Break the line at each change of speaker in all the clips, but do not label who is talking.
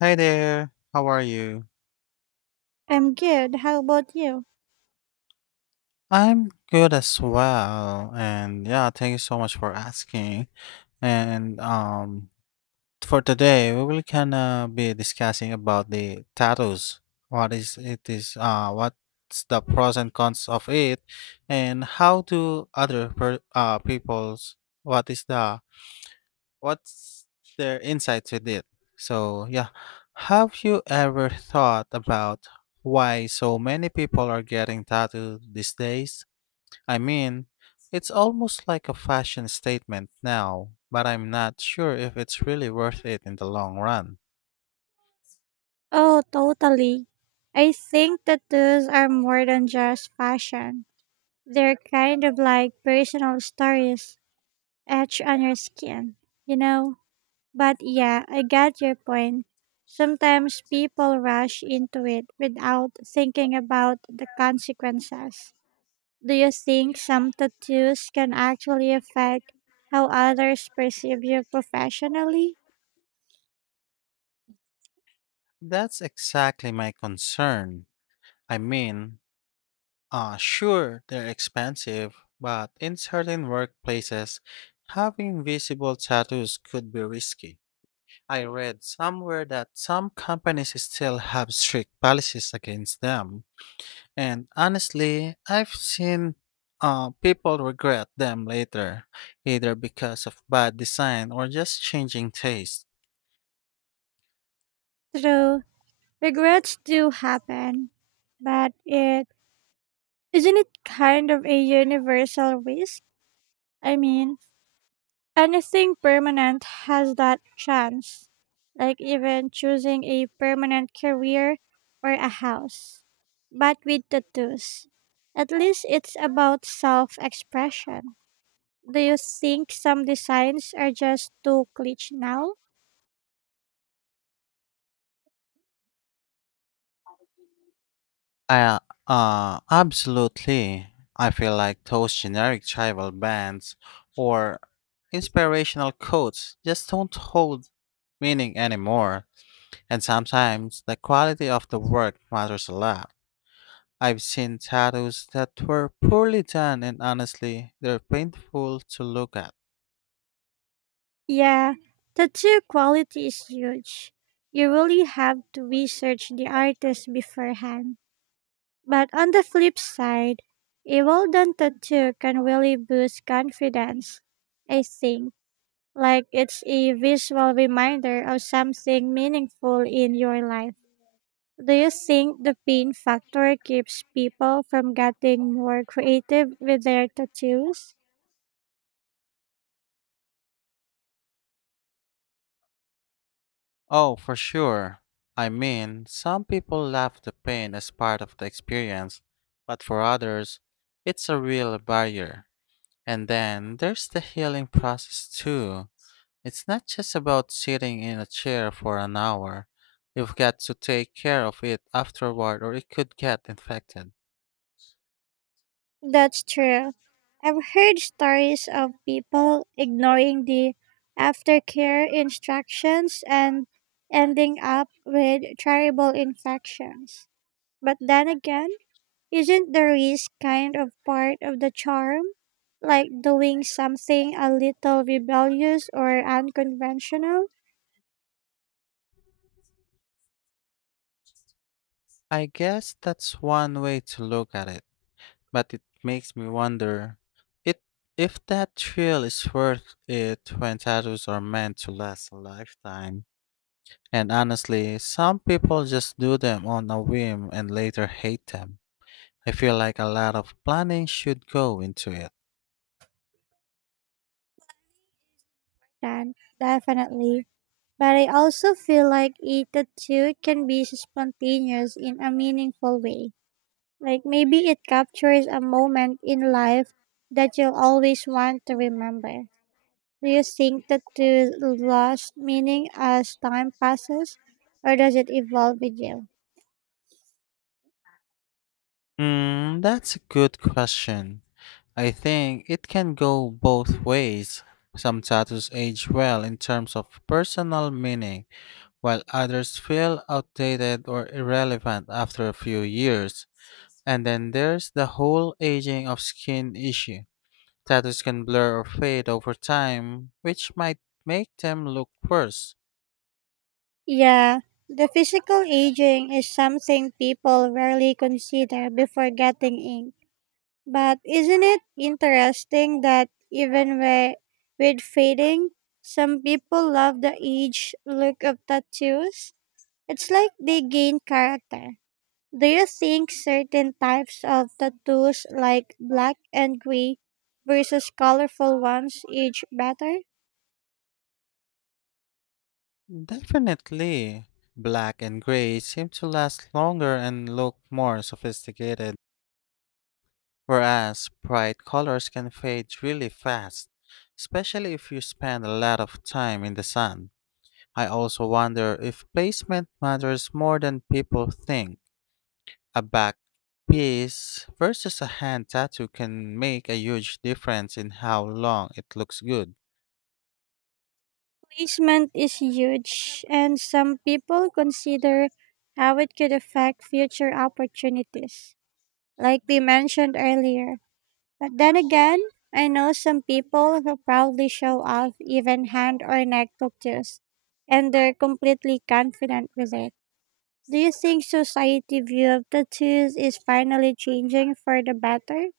Hi there. How are you?
I'm good. How about you?
I'm good as well. And yeah, thank you so much for asking. And for today, we will kind of be discussing about the tattoos. What is it is what's the pros and cons of it and how do other per, people's what is the what's their insights with it. So, yeah, have you ever thought about why so many people are getting tattooed these days? I mean, it's almost like a fashion statement now, but I'm not sure if it's really worth it in the long run.
Oh, totally. I think tattoos are more than just fashion. They're kind of like personal stories etched on your skin, you know? But yeah, I got your point. Sometimes people rush into it without thinking about the consequences. Do you think some tattoos can actually affect how others perceive you professionally?
That's exactly my concern. I mean, sure, they're expensive, but in certain workplaces, having visible tattoos could be risky. I read somewhere that some companies still have strict policies against them. And honestly, I've seen people regret them later, either because of bad design or just changing taste.
True. Regrets do happen, but it isn't it kind of a universal risk? I mean, anything permanent has that chance, like even choosing a permanent career or a house. But with tattoos, at least it's about self expression. Do you think some designs are just too cliche now?
I, Absolutely. I feel like those generic tribal bands or inspirational quotes just don't hold meaning anymore. And sometimes the quality of the work matters a lot. I've seen tattoos that were poorly done, and honestly, they're painful to look at.
Yeah, the two quality is huge. You really have to research the artist beforehand. But on the flip side, a well done tattoo can really boost confidence. I think, like it's a visual reminder of something meaningful in your life. Do you think the pain factor keeps people from getting more creative with their tattoos?
Oh, for sure. I mean, some people love the pain as part of the experience, but for others, it's a real barrier. And then there's the healing process too. It's not just about sitting in a chair for an hour. You've got to take care of it afterward, or it could get infected.
That's true. I've heard stories of people ignoring the aftercare instructions and ending up with terrible infections. But then again, isn't the risk kind of part of the charm? Like doing something a little rebellious or unconventional?
I guess that's one way to look at it, but it makes me wonder it if that thrill is worth it when tattoos are meant to last a lifetime. And honestly, some people just do them on a whim and later hate them. I feel like a lot of planning should go into it.
Then, definitely. But I also feel like it too can be spontaneous in a meaningful way. Like maybe it captures a moment in life that you'll always want to remember. Do you think that the lost meaning as time passes, or does it evolve with you?
Hmm, that's a good question. I think it can go both ways. Some tattoos age well in terms of personal meaning, while others feel outdated or irrelevant after a few years. And then there's the whole aging of skin issue. Tattoos can blur or fade over time, which might make them look worse.
Yeah, the physical aging is something people rarely consider before getting ink. But isn't it interesting that even where, with fading, some people love the age look of tattoos? It's like they gain character. Do you think certain types of tattoos, like black and gray versus colorful ones, age better?
Definitely. Black and gray seem to last longer and look more sophisticated, whereas bright colors can fade really fast, especially if you spend a lot of time in the sun. I also wonder if placement matters more than people think. A back piece versus a hand tattoo can make a huge difference in how long it looks good.
Placement is huge, and some people consider how it could affect future opportunities, like we mentioned earlier. But then again, I know some people who proudly show off even hand or neck tattoos, and they're completely confident with it. Do you think society view of tattoos is finally changing for the better?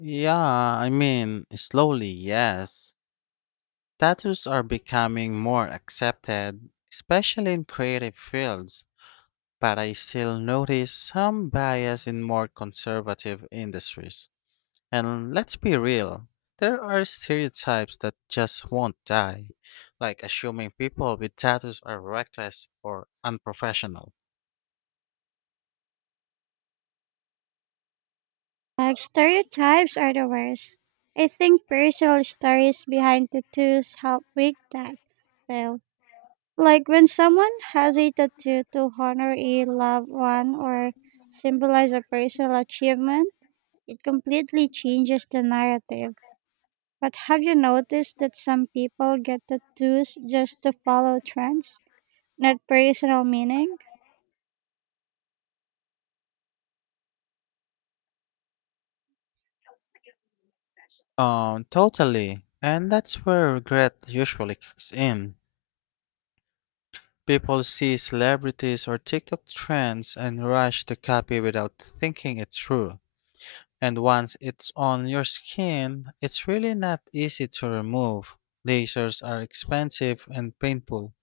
Yeah, I mean, slowly, yes. Tattoos are becoming more accepted, especially in creative fields, but I still notice some bias in more conservative industries. And let's be real, there are stereotypes that just won't die, like assuming people with tattoos are reckless or unprofessional.
Like stereotypes are the worst. I think personal stories behind tattoos help break that. Well, like when someone has a tattoo to honor a loved one or symbolize a personal achievement, it completely changes the narrative. But have you noticed that some people get tattoos just to follow trends, not personal meaning?
Totally. And that's where regret usually kicks in. People see celebrities or TikTok trends and rush to copy without thinking it through. And once it's on your skin, it's really not easy to remove. Lasers are expensive and painful.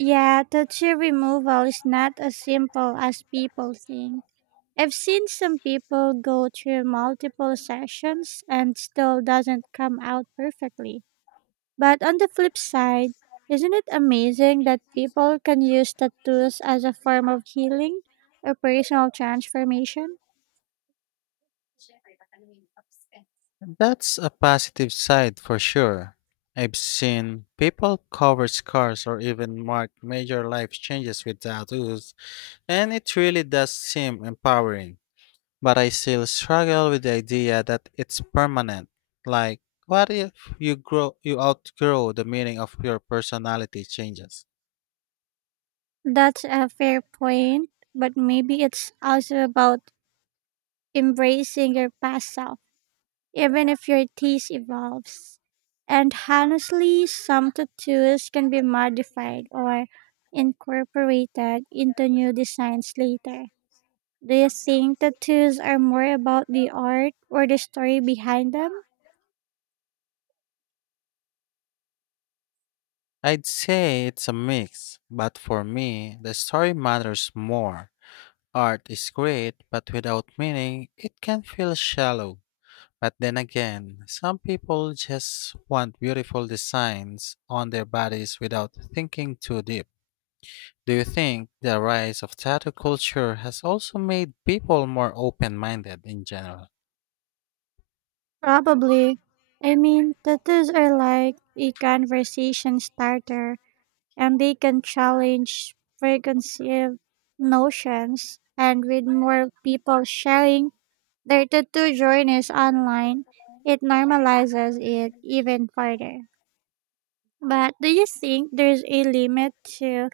Yeah, tattoo removal is not as simple as people think. I've seen some people go through multiple sessions and still doesn't come out perfectly. But on the flip side, isn't it amazing that people can use tattoos as a form of healing or personal transformation?
That's a positive side for sure. I've seen people cover scars or even mark major life changes with tattoos, and it really does seem empowering. But I still struggle with the idea that it's permanent. Like, what if you outgrow the meaning of your personality changes?
That's a fair point, but maybe it's also about embracing your past self, even if your taste evolves. And honestly, some tattoos can be modified or incorporated into new designs later. Do you think tattoos are more about the art or the story behind them?
I'd say it's a mix, but for me, the story matters more. Art is great, but without meaning, it can feel shallow. But then again, some people just want beautiful designs on their bodies without thinking too deep. Do you think the rise of tattoo culture has also made people more open minded in general?
Probably. I mean, tattoos are like a conversation starter and they can challenge preconceived notions. And with more people sharing their tattoo journey is online, it normalizes it even further. But do you think there's a limit to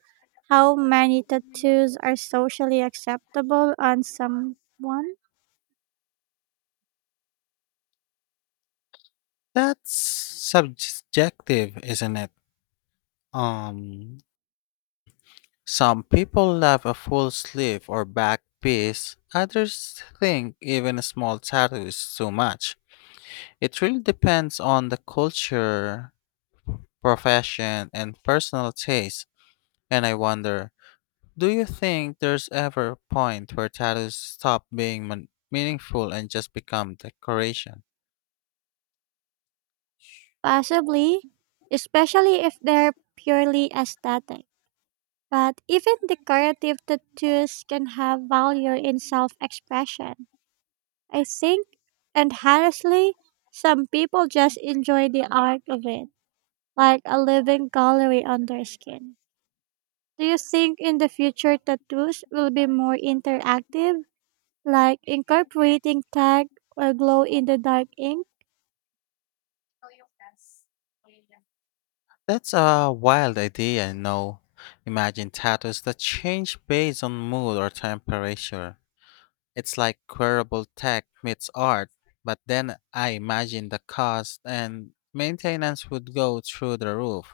how many tattoos are socially acceptable on someone?
That's subjective, isn't it? Um, some people love a full sleeve or back piece, others think even a small tattoo is too much. It really depends on the culture, profession, and personal taste. And I wonder, do you think there's ever a point where tattoos stop meaningful and just become decoration?
Possibly, especially if they're purely aesthetic. But even decorative tattoos can have value in self expression. I think, and honestly, some people just enjoy the art of it like a living gallery on their skin. Do you think in the future tattoos will be more interactive, like incorporating tag or glow in the dark ink,
That's a wild idea, no? Imagine tattoos that change based on mood or temperature. It's like wearable tech meets art, but then I imagine the cost and maintenance would go through the roof.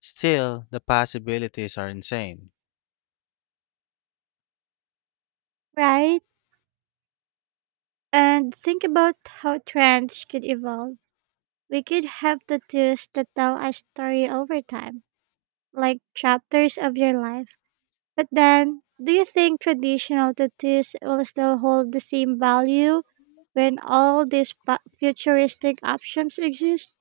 Still, the possibilities are insane.
right? And think about how trends could evolve. We could have tattoos that tell a story over time, like chapters of your life. But then, do you think traditional tattoos will still hold the same value when all these futuristic options exist?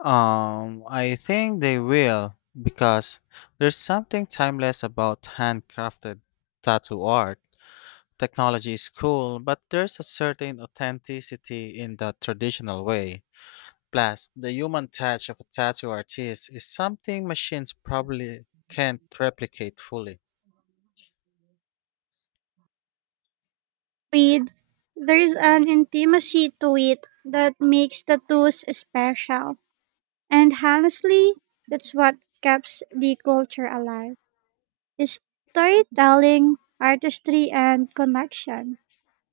I think they will because there's something timeless about handcrafted tattoo art. Technology is cool, but there's a certain authenticity in the traditional way. Plus, the human touch of a tattoo artist is something machines probably can't replicate fully.
Read, there's an intimacy to it that makes the tools special. And honestly, that's what keeps the culture alive. Is storytelling, artistry, and connection.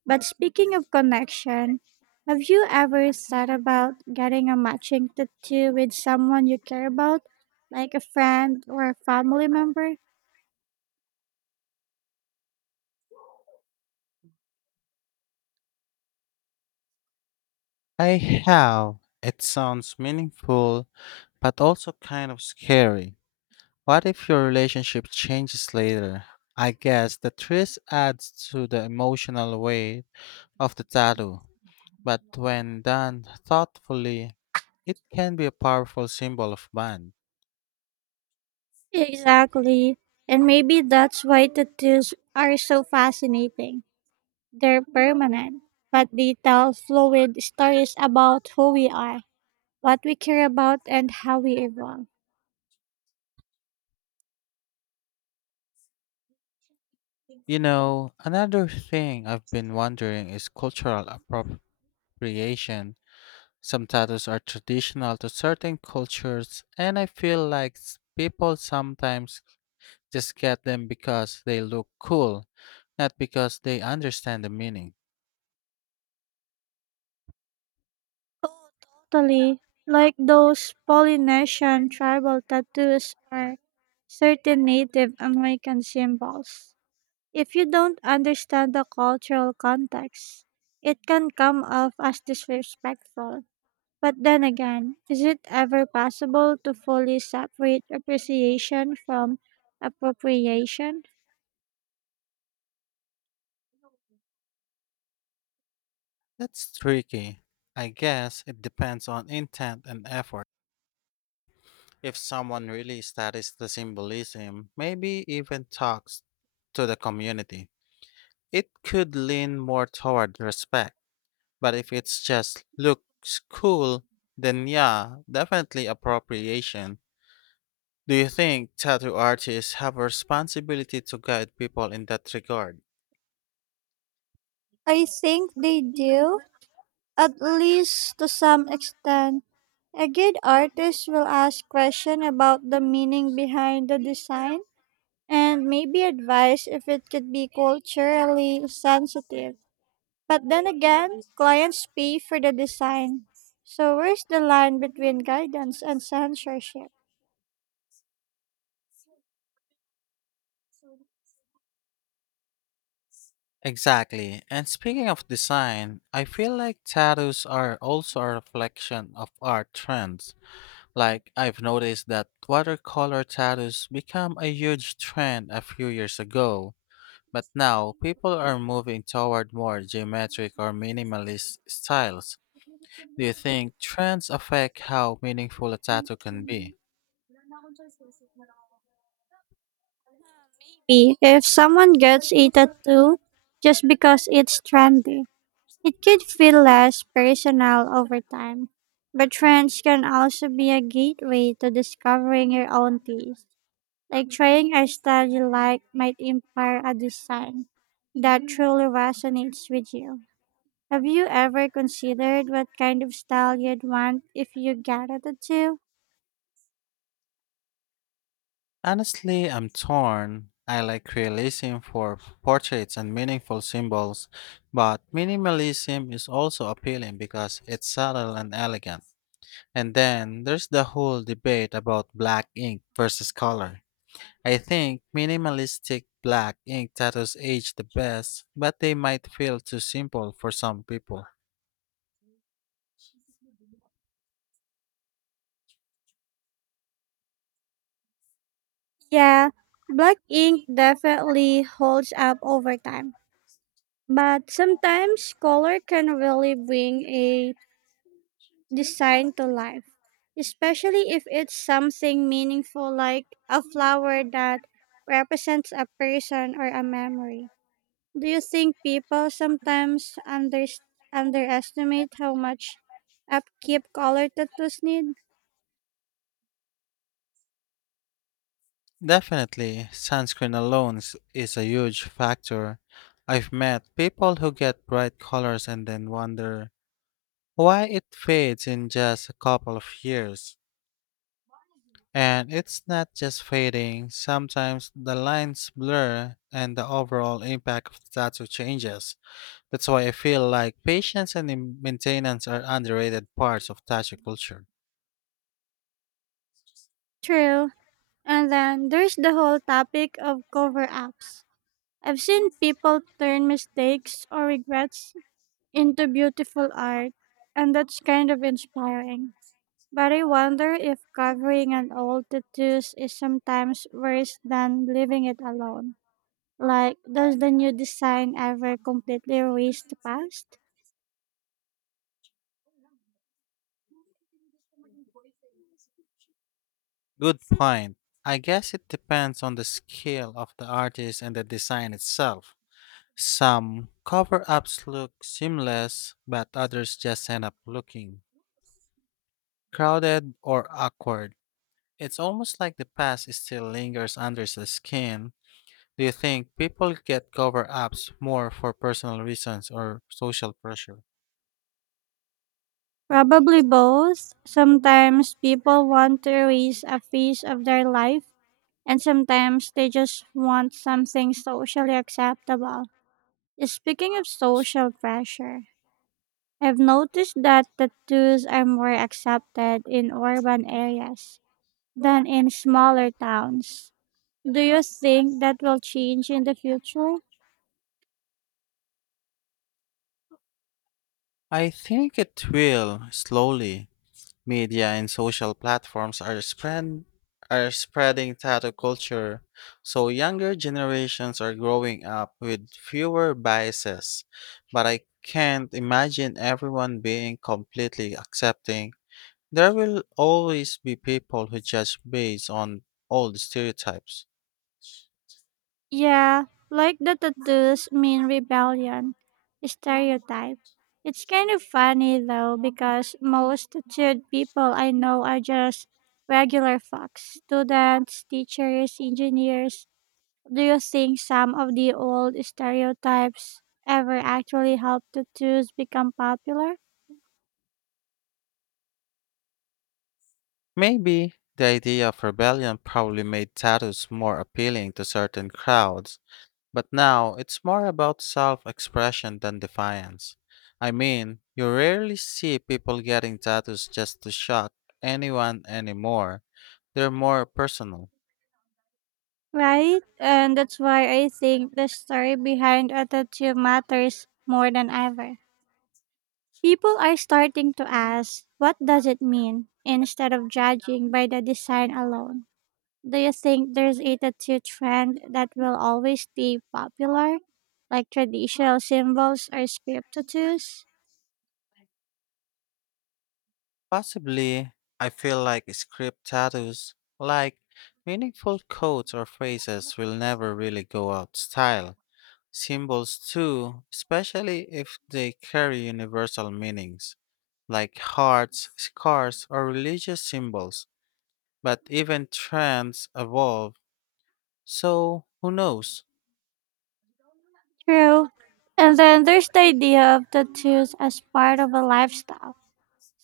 But speaking of connection, have you ever thought about getting a matching tattoo with someone you care about, like a friend or a family member?
I have. It sounds meaningful, but also kind of scary. What if your relationship changes later? I guess the twist adds to the emotional weight of the tattoo, but when done thoughtfully, it can be a powerful symbol of bond.
Exactly. And maybe that's why tattoos are so fascinating. They're permanent, but they tell fluid stories about who we are, what we care about, and how we evolve.
You know, another thing I've been wondering is cultural appropriation. Some tattoos are traditional to certain cultures, and I feel like people sometimes just get them because they look cool, not because they understand the meaning.
Oh, totally. Like those Polynesian tribal tattoos or certain Native American symbols. If you don't understand the cultural context, it can come off as disrespectful. But then again, is it ever possible to fully separate appreciation from appropriation?
That's tricky. I guess it depends on intent and effort. If someone really studies the symbolism, maybe even talks to the community, it could lean more toward respect. But if it's just looks cool, then yeah, definitely appropriation. Do you think tattoo artists have a responsibility to guide people in that regard?
I think they do, at least to some extent. A good artist will ask questions about the meaning behind the design and maybe advise if it could be culturally sensitive. But then again, clients pay for the design. So where's the line between guidance and censorship?
Exactly. And speaking of design, I feel like tattoos are also a reflection of art trends. Like, I've noticed that watercolor tattoos became a huge trend a few years ago, but now people are moving toward more geometric or minimalist styles. Do you think trends affect how meaningful a tattoo can be?
If someone gets a tattoo just because it's trendy, it could feel less personal over time, but friends can also be a gateway to discovering your own taste. Like trying a style you like might inspire a design that truly resonates with you. Have you ever considered what kind of style you'd want if you gathered the two?
Honestly, I'm torn. I like realism for portraits and meaningful symbols, but minimalism is also appealing because it's subtle and elegant. And then there's the whole debate about black ink versus color. I think minimalistic black ink tattoos age the best, but they might feel too simple for some people.
Yeah, black ink definitely holds up over time, but sometimes color can really bring a designed to life, especially if it's something meaningful like a flower that represents a person or a memory. Do you think people sometimes underestimate how much upkeep color tattoos need?
Definitely, sunscreen alone is a huge factor. I've met people who get bright colors and then wonder why it fades in just a couple of years. And it's not just fading, sometimes the lines blur and the overall impact of the tattoo changes. That's why I feel like patience and maintenance are underrated parts of tattoo culture.
True. And then there's the whole topic of cover ups. I've seen people turn mistakes or regrets into beautiful art, and that's kind of inspiring. But I wonder if covering an old tattoos is sometimes worse than leaving it alone. Like, does the new design ever completely erase the past?
Good point. I guess it depends on the skill of the artist and the design itself. Some cover ups look seamless, but others just end up looking crowded or awkward. It's almost like the past still lingers under the skin. Do you think people get cover ups more for personal reasons or social pressure?
Probably both. Sometimes people want to erase a phase of their life, and sometimes they just want something socially acceptable. Speaking of social pressure, I've noticed that tattoos are more accepted in urban areas than in smaller towns. Do you think that will change in the future?
I think it will slowly. Media and social platforms are spreading tattoo culture, so younger generations are growing up with fewer biases. But I can't imagine everyone being completely accepting. There will always be people who judge based on old stereotypes.
Yeah, like the tattoos mean rebellion stereotype. It's kind of funny though because most tattooed people I know are just regular folks, students, teachers, engineers. Do you think some of the old stereotypes ever actually helped the tunes become popular?
Maybe the idea of rebellion probably made tattoos more appealing to certain crowds, but now it's more about self expression than defiance. I mean, you rarely see people getting tattoos just to shock anyone anymore, they're more personal.
Right? And that's why I think the story behind a tattoo matters more than ever. People are starting to ask, what does it mean? Instead of judging by the design alone. Do you think there's a tattoo trend that will always be popular, like traditional symbols or script tattoos?
Possibly, I feel like script tattoos, like meaningful quotes or phrases, will never really go out style. Symbols, too, especially if they carry universal meanings, like hearts, scars, or religious symbols. But even trends evolve, so who knows?
True. And then there's the idea of tattoos as part of a lifestyle.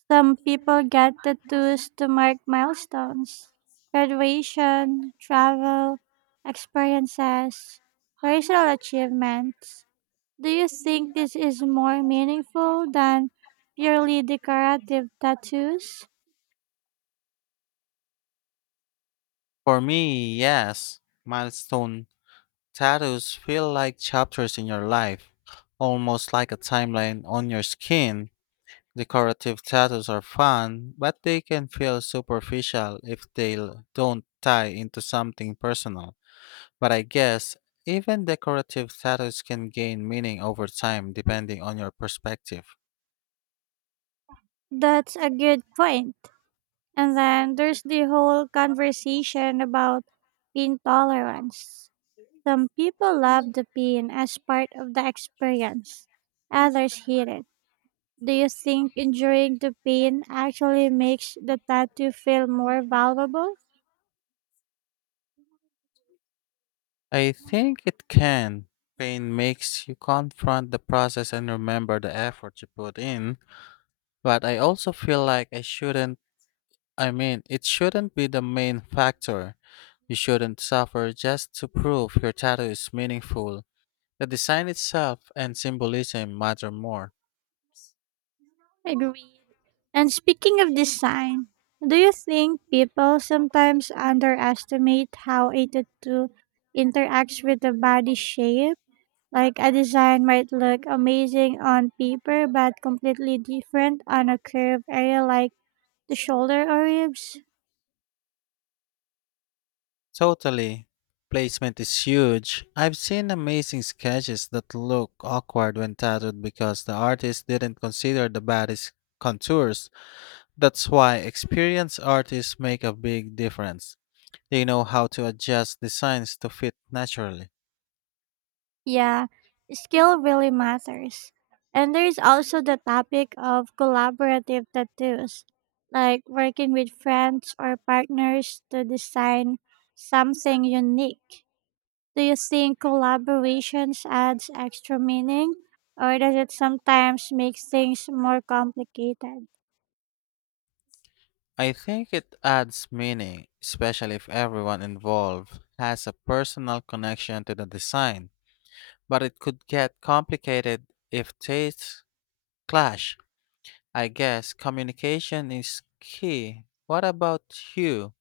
Some people get tattoos to mark milestones, graduation, travel, experiences, personal achievements. Do you think this is more meaningful than purely decorative tattoos?
For me, yes, milestone tattoos feel like chapters in your life, almost like a timeline on your skin. Decorative tattoos are fun, but they can feel superficial if they don't tie into something personal. But I guess even decorative tattoos can gain meaning over time depending on your perspective.
That's a good point. And then there's the whole conversation about pain tolerance. Some people love the pain as part of the experience, others hate it. Do you think enduring the pain actually makes the tattoo feel more valuable?
I think it can. Pain makes you confront the process and remember the effort you put in, but I also feel like I mean, it shouldn't be the main factor. You shouldn't suffer just to prove your tattoo is meaningful. The design itself and symbolism matter more.
Agreed. And speaking of design, do you think people sometimes underestimate how a tattoo interacts with the body shape? Like a design might look amazing on paper but completely different on a curved area like the shoulder or ribs.
Totally. Placement is huge. I've seen amazing sketches that look awkward when tattooed because the artist didn't consider the body's contours. That's why experienced artists make a big difference. They know how to adjust designs to fit naturally.
Yeah, skill really matters. And there's also the topic of collaborative tattoos, like working with friends or partners to design something unique. Do you think collaborations adds extra meaning or does it sometimes make things more complicated?
I think it adds meaning, especially if everyone involved has a personal connection to the design. But it could get complicated if tastes clash. I guess communication is key. What about you?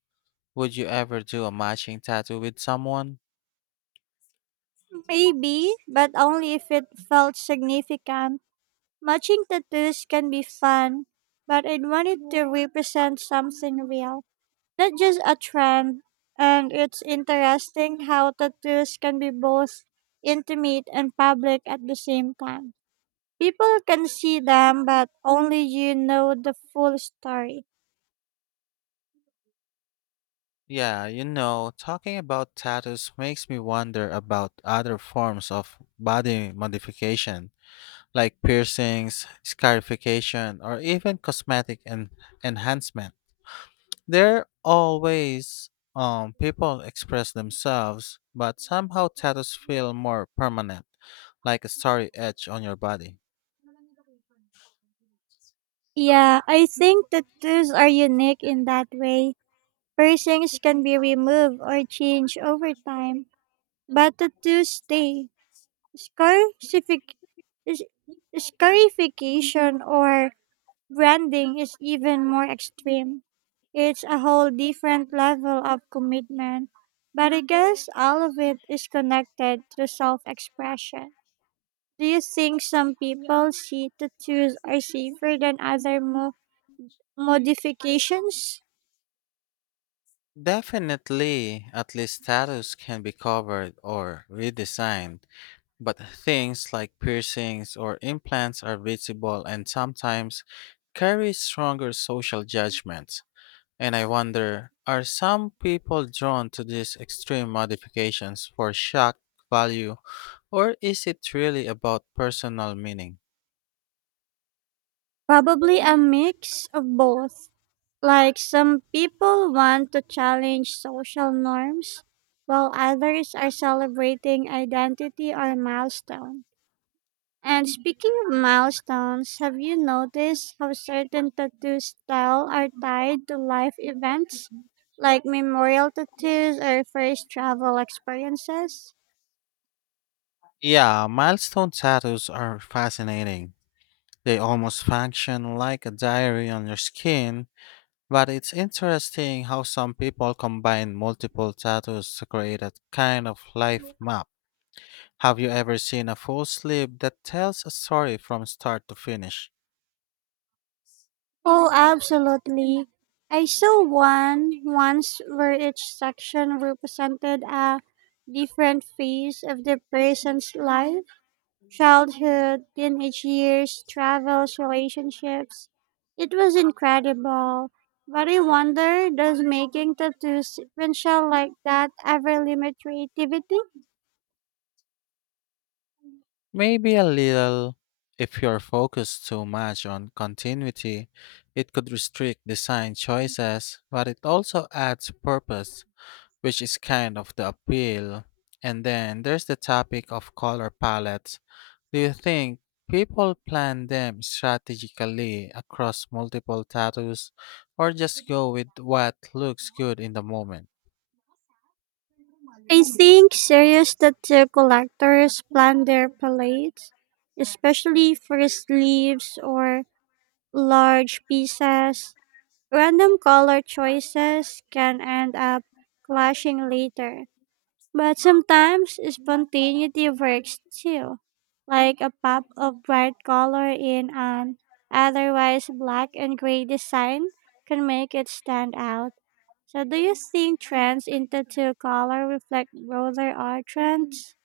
Would you ever do a matching tattoo with someone?
Maybe, but only if it felt significant. Matching tattoos can be fun, but I wanted to represent something real, not just a trend. And it's interesting how tattoos can be both intimate and public at the same time. People can see them, but only you know the full story.
Yeah, you know, talking about tattoos makes me wonder about other forms of body modification, like piercings, scarification, or even enhancement. There are ways people express themselves, but somehow tattoos feel more permanent, like a starry edge on your body.
Yeah, I think tattoos are unique in that way. Piercings can be removed or changed over time. But the Tuesday scarcific- s- scarification or branding is even more extreme. It's a whole different level of commitment. But I guess all of it is connected to self expression. Do you think some people see tattoos are safer than other modifications?
Definitely, at least tattoos can be covered or redesigned, but things like piercings or implants are visible and sometimes carry stronger social judgments. And I wonder, are some people drawn to these extreme modifications for shock value, or is it really about personal meaning?
Probably a mix of both. Like some people want to challenge social norms, while others are celebrating identity or milestone. And speaking of milestones, have you noticed how certain tattoo style are tied to life events, like memorial tattoos or first travel experiences?
Yeah, milestone tattoos are fascinating. They almost function like a diary on your skin, but it's interesting how some people combine multiple tattoos to create a kind of life map. Have you ever seen a full sleeve that tells a story from start to finish?
Oh, absolutely. I saw one once where each section represented a different phase of the person's life, childhood, teenage years, travels, relationships. It was incredible. But I wonder does making tattoos sequential like that ever limit creativity?
Maybe a little. If you're focused too much on continuity, it could restrict design choices, but it also adds purpose, which is kind of the appeal. And then there's the topic of color palettes. Do you think people plan them strategically across multiple tattoos or just go with what looks good in the moment?
I think serious tattoo collectors plan their palettes, especially for sleeves or large pieces, random color choices can end up clashing later. But sometimes spontaneity works too, like a pop of bright color in an otherwise black and gray design can make it stand out. So, do you think trends into two color reflect broader art trends?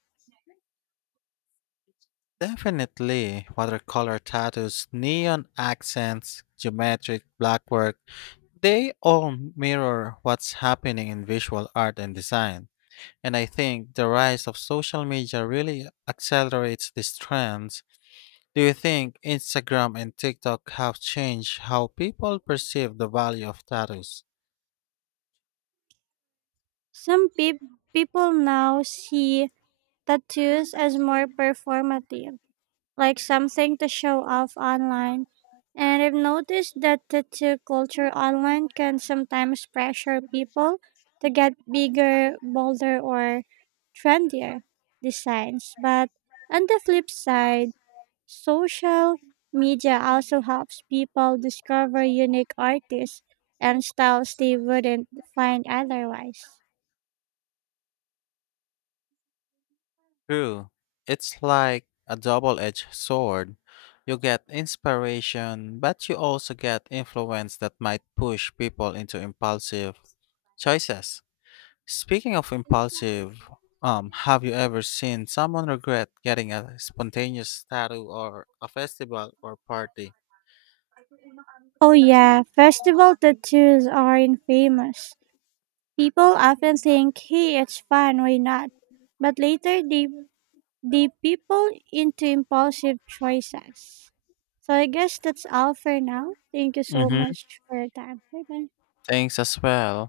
Definitely watercolor tattoos, neon accents, geometric blackwork, they all mirror what's happening in visual art and design, and I think the rise of social media really accelerates these trends. Do you think Instagram and TikTok have changed how people perceive the value of tattoos?
Some people now see tattoos as more performative like something to show off online. And I've noticed that the tattoo culture online can sometimes pressure people to get bigger, bolder, or trendier designs. But on the flip side, social media also helps people discover unique artists and styles they wouldn't find otherwise.
True. It's like a double edged sword. You get inspiration, but you also get influence that might push people into impulsive choices. Speaking of impulsive, have you ever seen someone regret getting a spontaneous tattoo or a festival or party?
Oh yeah, festival tattoos are infamous. People often think, hey, it's fun, why not? But later they people into impulsive choices. So I guess that's all for now. Thank you so
Mm-hmm.
much for your time. Bye bye.
Thanks as well.